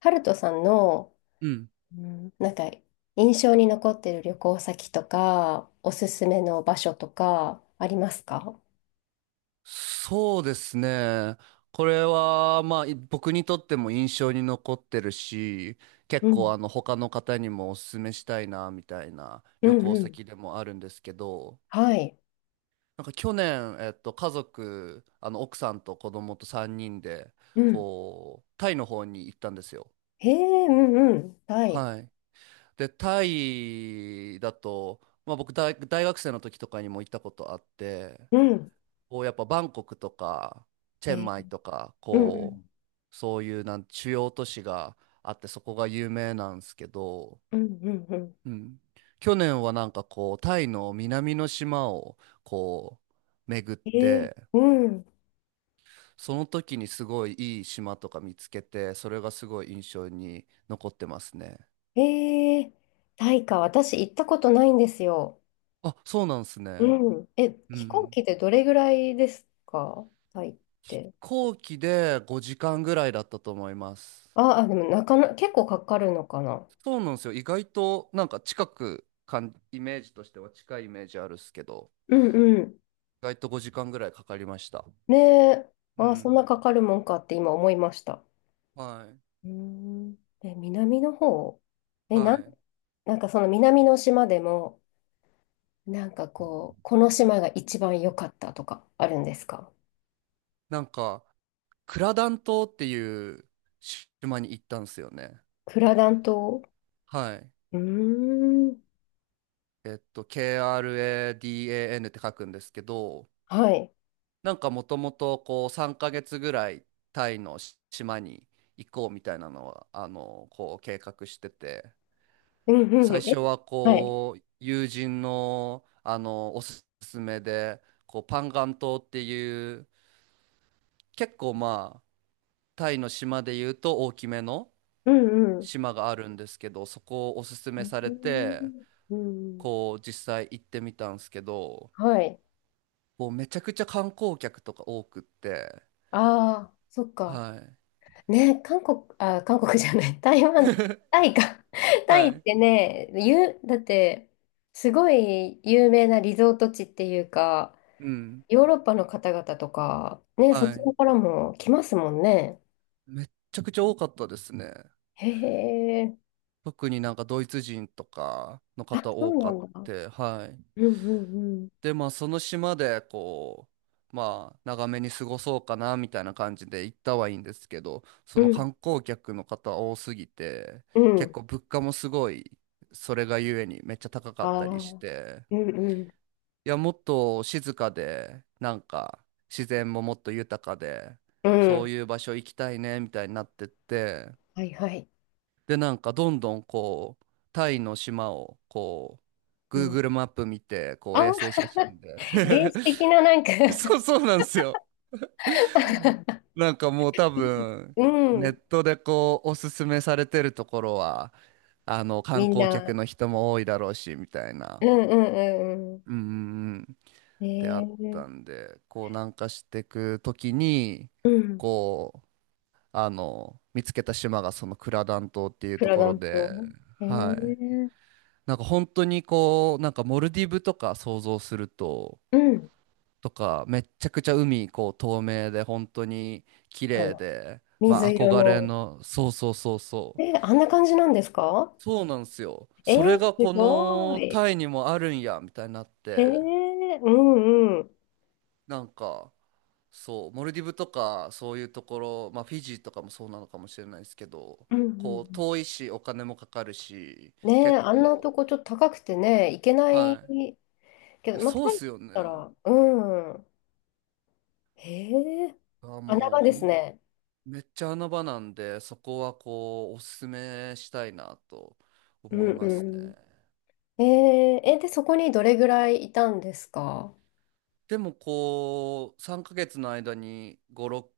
ハルトさんの、うん。うん、なんか、印象に残ってる旅行先とか、おすすめの場所とか、ありますか？そうですね。これは、まあ、僕にとっても印象に残ってるし、う結構、ん、他の方にもお勧めしたいな、みたいなう旅ん行うん。先でもあるんですけど、はい。なんか去年、家族、奥さんと子供と3人で、うん。こう、タイの方に行ったんですよ。へえ、うんうん。はい。はい。で、タイだと、まあ、大学生の時とかにも行ったことあって、うん。こうやっぱバンコクとかチェンえマイとか、うんうこん。うそういう主要都市があってそこが有名なんですけど、うん、うん、うん。うん、去年はなんかこうタイの南の島をこう巡っえー、て、うん。その時にすごいいい島とか見つけて、それがすごい印象に残ってますね。えー、タイか。私行ったことないんですよ。あ、そうなんですね。うん。え、う飛行ん。機でどれぐらいですか？タイっ飛て。行機で5時間ぐらいだったと思います。あ、あ、でもなかな、結構かかるのかな。そうなんですよ。意外となんか近くかん、イメージとしては近いイメージあるっすけど、うんうん。意外と5時間ぐらいかかりました。ねえ、うああ、そんん。なかかるもんかって今思いました。はい。うーん。え、南の方、え、なはん、い。なんかその南の島でも、なんかこう、この島が一番良かったとかあるんですか？なんか、クラダン島っていう島に行ったんですよね。クラダン島。はい。うーん。KRADAN って書くんですけど、はい。なんかもともとこう3ヶ月ぐらいタイの島に行こうみたいなのは、こう計画してて、うんうんう最ん。初ははい。こう友人の、おすすめでこうパンガン島っていう、結構まあタイの島でいうと大きめのうんうん。島があるんですけど、そこをおすすえめされー、てうん。こう実際行ってみたんですけど、はい。もうめちゃくちゃ観光客とか多くって。ああ、そっはか。い、ね、韓国じゃない、台湾、タイか。タはイっい、てね、だって、すごい有名なリゾート地っていうか、うん、ヨーロッパの方々とか、ね、そっはちのい。からも来ますもんね。めっちゃくちゃ多かったですね。へえ、特になんかドイツ人とかのあ、方そ多うなかっんだ。て、はい。うんうんうん。で、まあ、その島で、こう、まあ、長めに過ごそうかな、みたいな感じで行ったはいいんですけど、うそのん、観光客の方多すぎて、う結ん。構物価もすごい、それがゆえにめっちゃ高かあっあ、たりして、うんうん。いや、もっと静かで、なんか、自然ももっと豊かで、うそん。ういう場所行きたいね、みたいになってって、はいはい。で、なんか、どんどん、こう、タイの島を、こう、うん。Google マップ見て、こう、あ、衛星 写真で、 原始的ななんか そう、そうなんですよ。なんかもう多いい。分、うネん。ットでこう、おすすめされてるところは、観みん光客な。の人も多いだろうし、みたいうんな、うんうんうん。うんうんうん、えであっー、たんで、こう、南下していくときに、うん。こう、見つけた島がそのクラダン島っていうプとラこダろント。で、えはい。ー、なんか本当にこう、なんかモルディブとか想像すると、うん。とか、めっちゃくちゃ海、こう、透明で、本当に綺あ麗の、で、ま水あ、色憧れの。の、そうそうそうそう。えー、あんな感じなんですか？そうなんですよ。えそれー、がこすごのい。タイにもあるんや、みたいになっえて、ー、うんうん。なんか、そう、モルディブとか、そういうところ、まあ、フィジーとかもそうなのかもしれないですけど、うんうこう、ん遠いし、お金もかかるし、うん。ねえ、結あんな構、とこちょっと高くてね、行けないはい。けいど、やまあ、そうタっイだっすよね。たら、うん。へえ、あ、穴もう、場です本ね。めっちゃ穴場なんで、そこはこう、おすすめしたいなとう思いますね。んうん。ええ、え、で、そこにどれぐらいいたんですか？でもこう、3ヶ月の間に5、6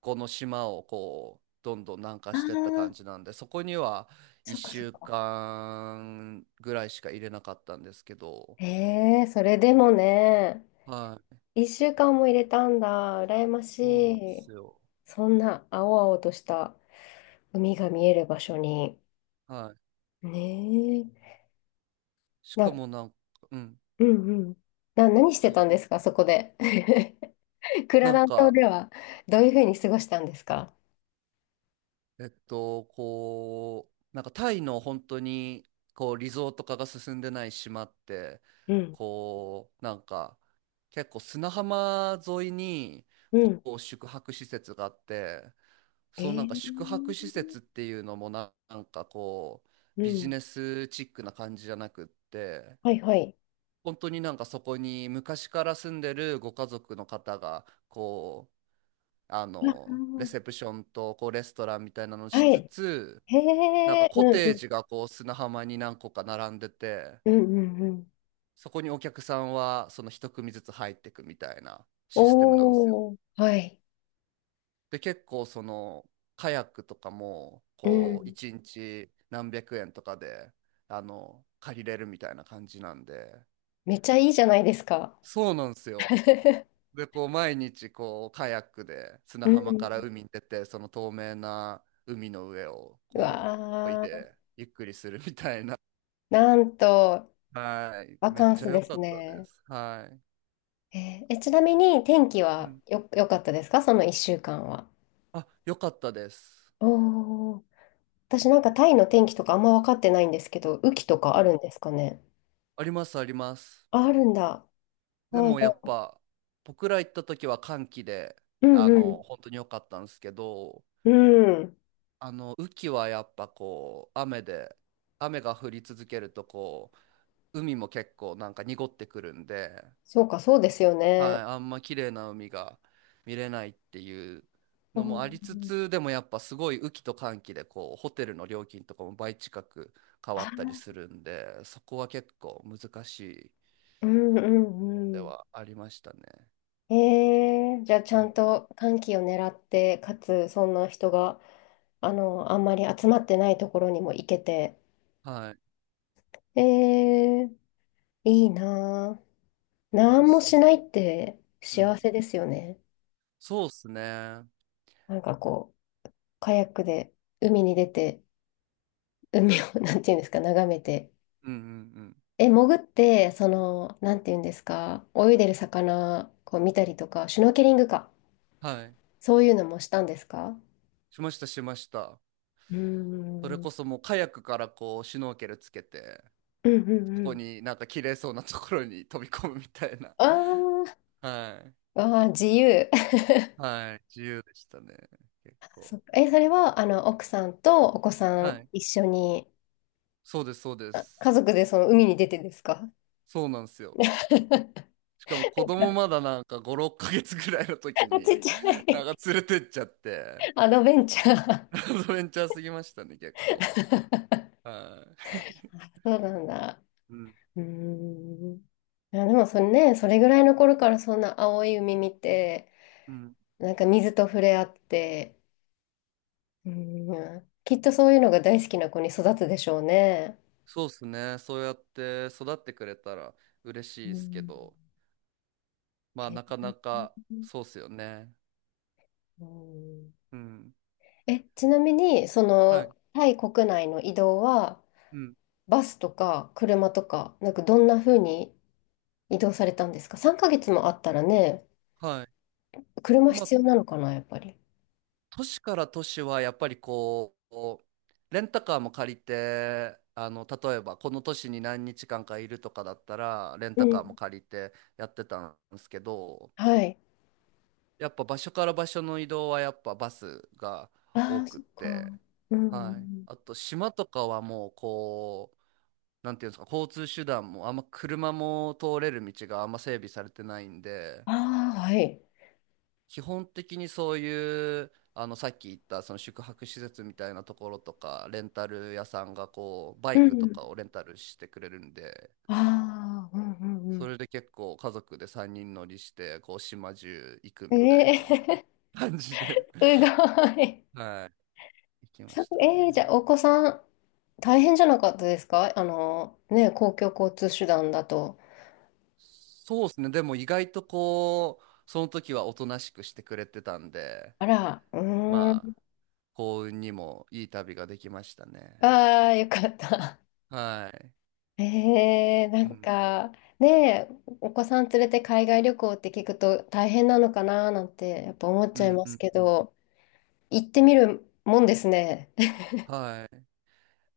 個の島をこう、どんどん南下ああしてった感ー、じなんで、そこにはそっか1そっ週か。間ぐらいしか入れなかったんですけど、ええ、それでもね、はい、一週間も入れたんだ。羨ましそうなんでい。すよ。そんな青々とした海が見える場所に。はい。ねえ。しかな、もなんか、うん。うんうん。何してたんですか、そこで。クラなんダン島か、ではどういうふうに過ごしたんですか？こう、なんかタイの本当に、こう、リゾート化が進んでない島って、うん。こう、なんか、結構砂浜沿いに、うん。こう、宿泊施設があって、えその宿泊施ー、設っていうのもなんかこう、うビジん。ネスチックな感じじゃなくって、はいはい。本当になんかそこに昔から住んでるご家族の方が、こう、あレー、セプションとこうレストランみたいなのをしはつい。つ、へなんかえ。コうんうテーん。ジがこう砂浜に何個か並んでて、うんうんうん。そこにお客さんはその一組ずつ入ってくみたいなシステムなんですよ。おー。はい。で結構そのカヤックとかもうこうん。1日何百円とかで借りれるみたいな感じなんで、めっちゃいいじゃないですか。そうなんですよ。でこう毎日こうカヤックで砂う浜からん。海に出て、その透明な海の上をうこうこいわー、でゆっくりするみたいな。なんと、はい。バめっカンちスゃ良でかすったでね。す。はい。えー、え、ちなみに天気うはん、良かったですかその1週間は？あ、良かったです。おー、私なんかタイの天気とかあんま分かってないんですけど、雨季とかうあるん。んですかね？ありますあります。あ、あるんだ。であ、もじゃやっあ、ぱ僕ら行った時は寒気で、うんうん。本当に良かったんですけど、うん。雨季はやっぱこう雨で、雨が降り続けるとこう海も結構なんか濁ってくるんで、そうか、そうですよはね。い、あんま綺麗な海が見れないっていううのもありつん、つ、でもやっぱすごい雨季と乾季でこうホテルの料金とかも倍近く変わったあ、りするんで、そこは結構難しいうんうでんうはありましたね。ん。えー、じゃあちうゃんん、と寒気を狙って、かつそんな人が、あの、あんまり集まってないところにも行けて、はい。ええ、いいなぁ。でなおんもすすめ。しないってう幸ん。せですよね。そうっすね。うんなんかこう、カヤックで海に出て、海を、なんていうんですか、眺めて。うんうん。え、潜って、その、なんていうんですか、泳いでる魚、こう見たりとか、シュノーケリングか。はい。そういうのもしたんですか？しましたしました。うーそれん。うんこそもうカヤックからこうシュノーケルつけて、うんそうこん。になんか綺麗そうなところに飛び込むみたいな。あー、 はい。あー、自由。はい。自由でしたね。結 そっ構。か。え、それは、あの、奥さんとお子さはんい。一緒に、そうです、そうであ、す。家族でその海に出てですか？ そうなんですよ。しかも子供 まだなんか5、6ヶ月ぐらいの時あ、ちっに、ちゃない。んか連れてっちゃって、アドベンチャー。アドベンチャーすぎましたね、結構。はあ、そうなんだ。い。うん。うーん。いや、でもそれね、それぐらいの頃からそんな青い海見て、うん。なんか水と触れ合って、うーん、きっとそういうのが大好きな子に育つでしょうね。そうですね。そうやって育ってくれたら嬉しいうですけん。ど、まあえ、なかなかそうっすよね。うん、うん。え、ちなみに、そはい。の、タイ国内の移動は、うん。バスとか車とか、なんかどんな風に移動されたんですか ?3 ヶ月もあったらね、はい。車まあ必要なのかな、やっぱり。都市から都市はやっぱりこうレンタカーも借りて、例えばこの都市に何日間かいるとかだったらレンうタカーもん。借りてやってたんですけど、はい。やっぱ場所から場所の移動はやっぱバスがあ多あ、くそっっか。うて、んうんうはい、ん。あと島とかはもうこうなんていうんですか、交通手段もあんま車も通れる道があんま整備されてないんで、ああ、はい。基本的にそういうさっき言ったその宿泊施設みたいなところとかレンタル屋さんがこうバうイクとん。かをレンタルしてくれるんで、ああ、うんうそんれで結構家族で3人乗りしてこう島中行くうん。みたいえな え、 感じ すで ごい。はい、行きましたええ、じゃね。あ、お子さん、大変じゃなかったですか、あの、ね、公共交通手段だと。そうですね、でも意外とこうその時はおとなしくしてくれてたんで、あら、うーまあん。幸運にもいい旅ができましたね。ああ、よかった。はい。 ええ、なうんんか、ねえ、お子さん連れて海外旅行って聞くと大変なのかななんて、やっぱ思っうちゃいんまうすんけうん、ど、行ってみるもんですね。はい。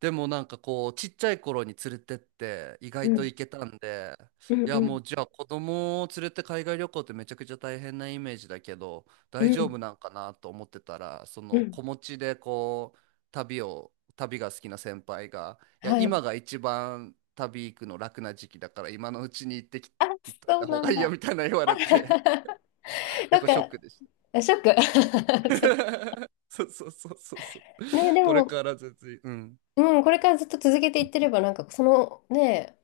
でもなんかこうちっちゃい頃に連れてって意う外とん、行けたんで、うん、いやうもん、うじゃあ子供を連れて海外旅行ってめちゃくちゃ大変なイメージだけどう大丈ん、夫なんかなと思ってたら、そうのん。子持ちでこう旅が好きな先輩が、いやはい。今が一番旅行くの楽な時期だから今のうちにあ、行っといそたう方ながんいいよだ。みたいな言われて、 な結ん構ショッか、クでした。 ショック。そう そうそうそうそうそう。ね、でこれも、から全然。うん、うん、これからずっと続けていってれば、なんか、その、ね、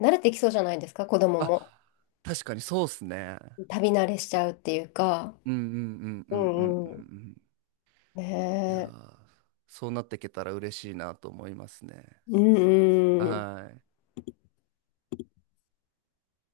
慣れてきそうじゃないですか、子供あ、も。確かにそうっすね。旅慣れしちゃうっていうか。うんうんうんうんううんうんんううん。ん。ねいやえ。ー、そうなっていけたら嬉しいなと思いますね。うんうん。はい。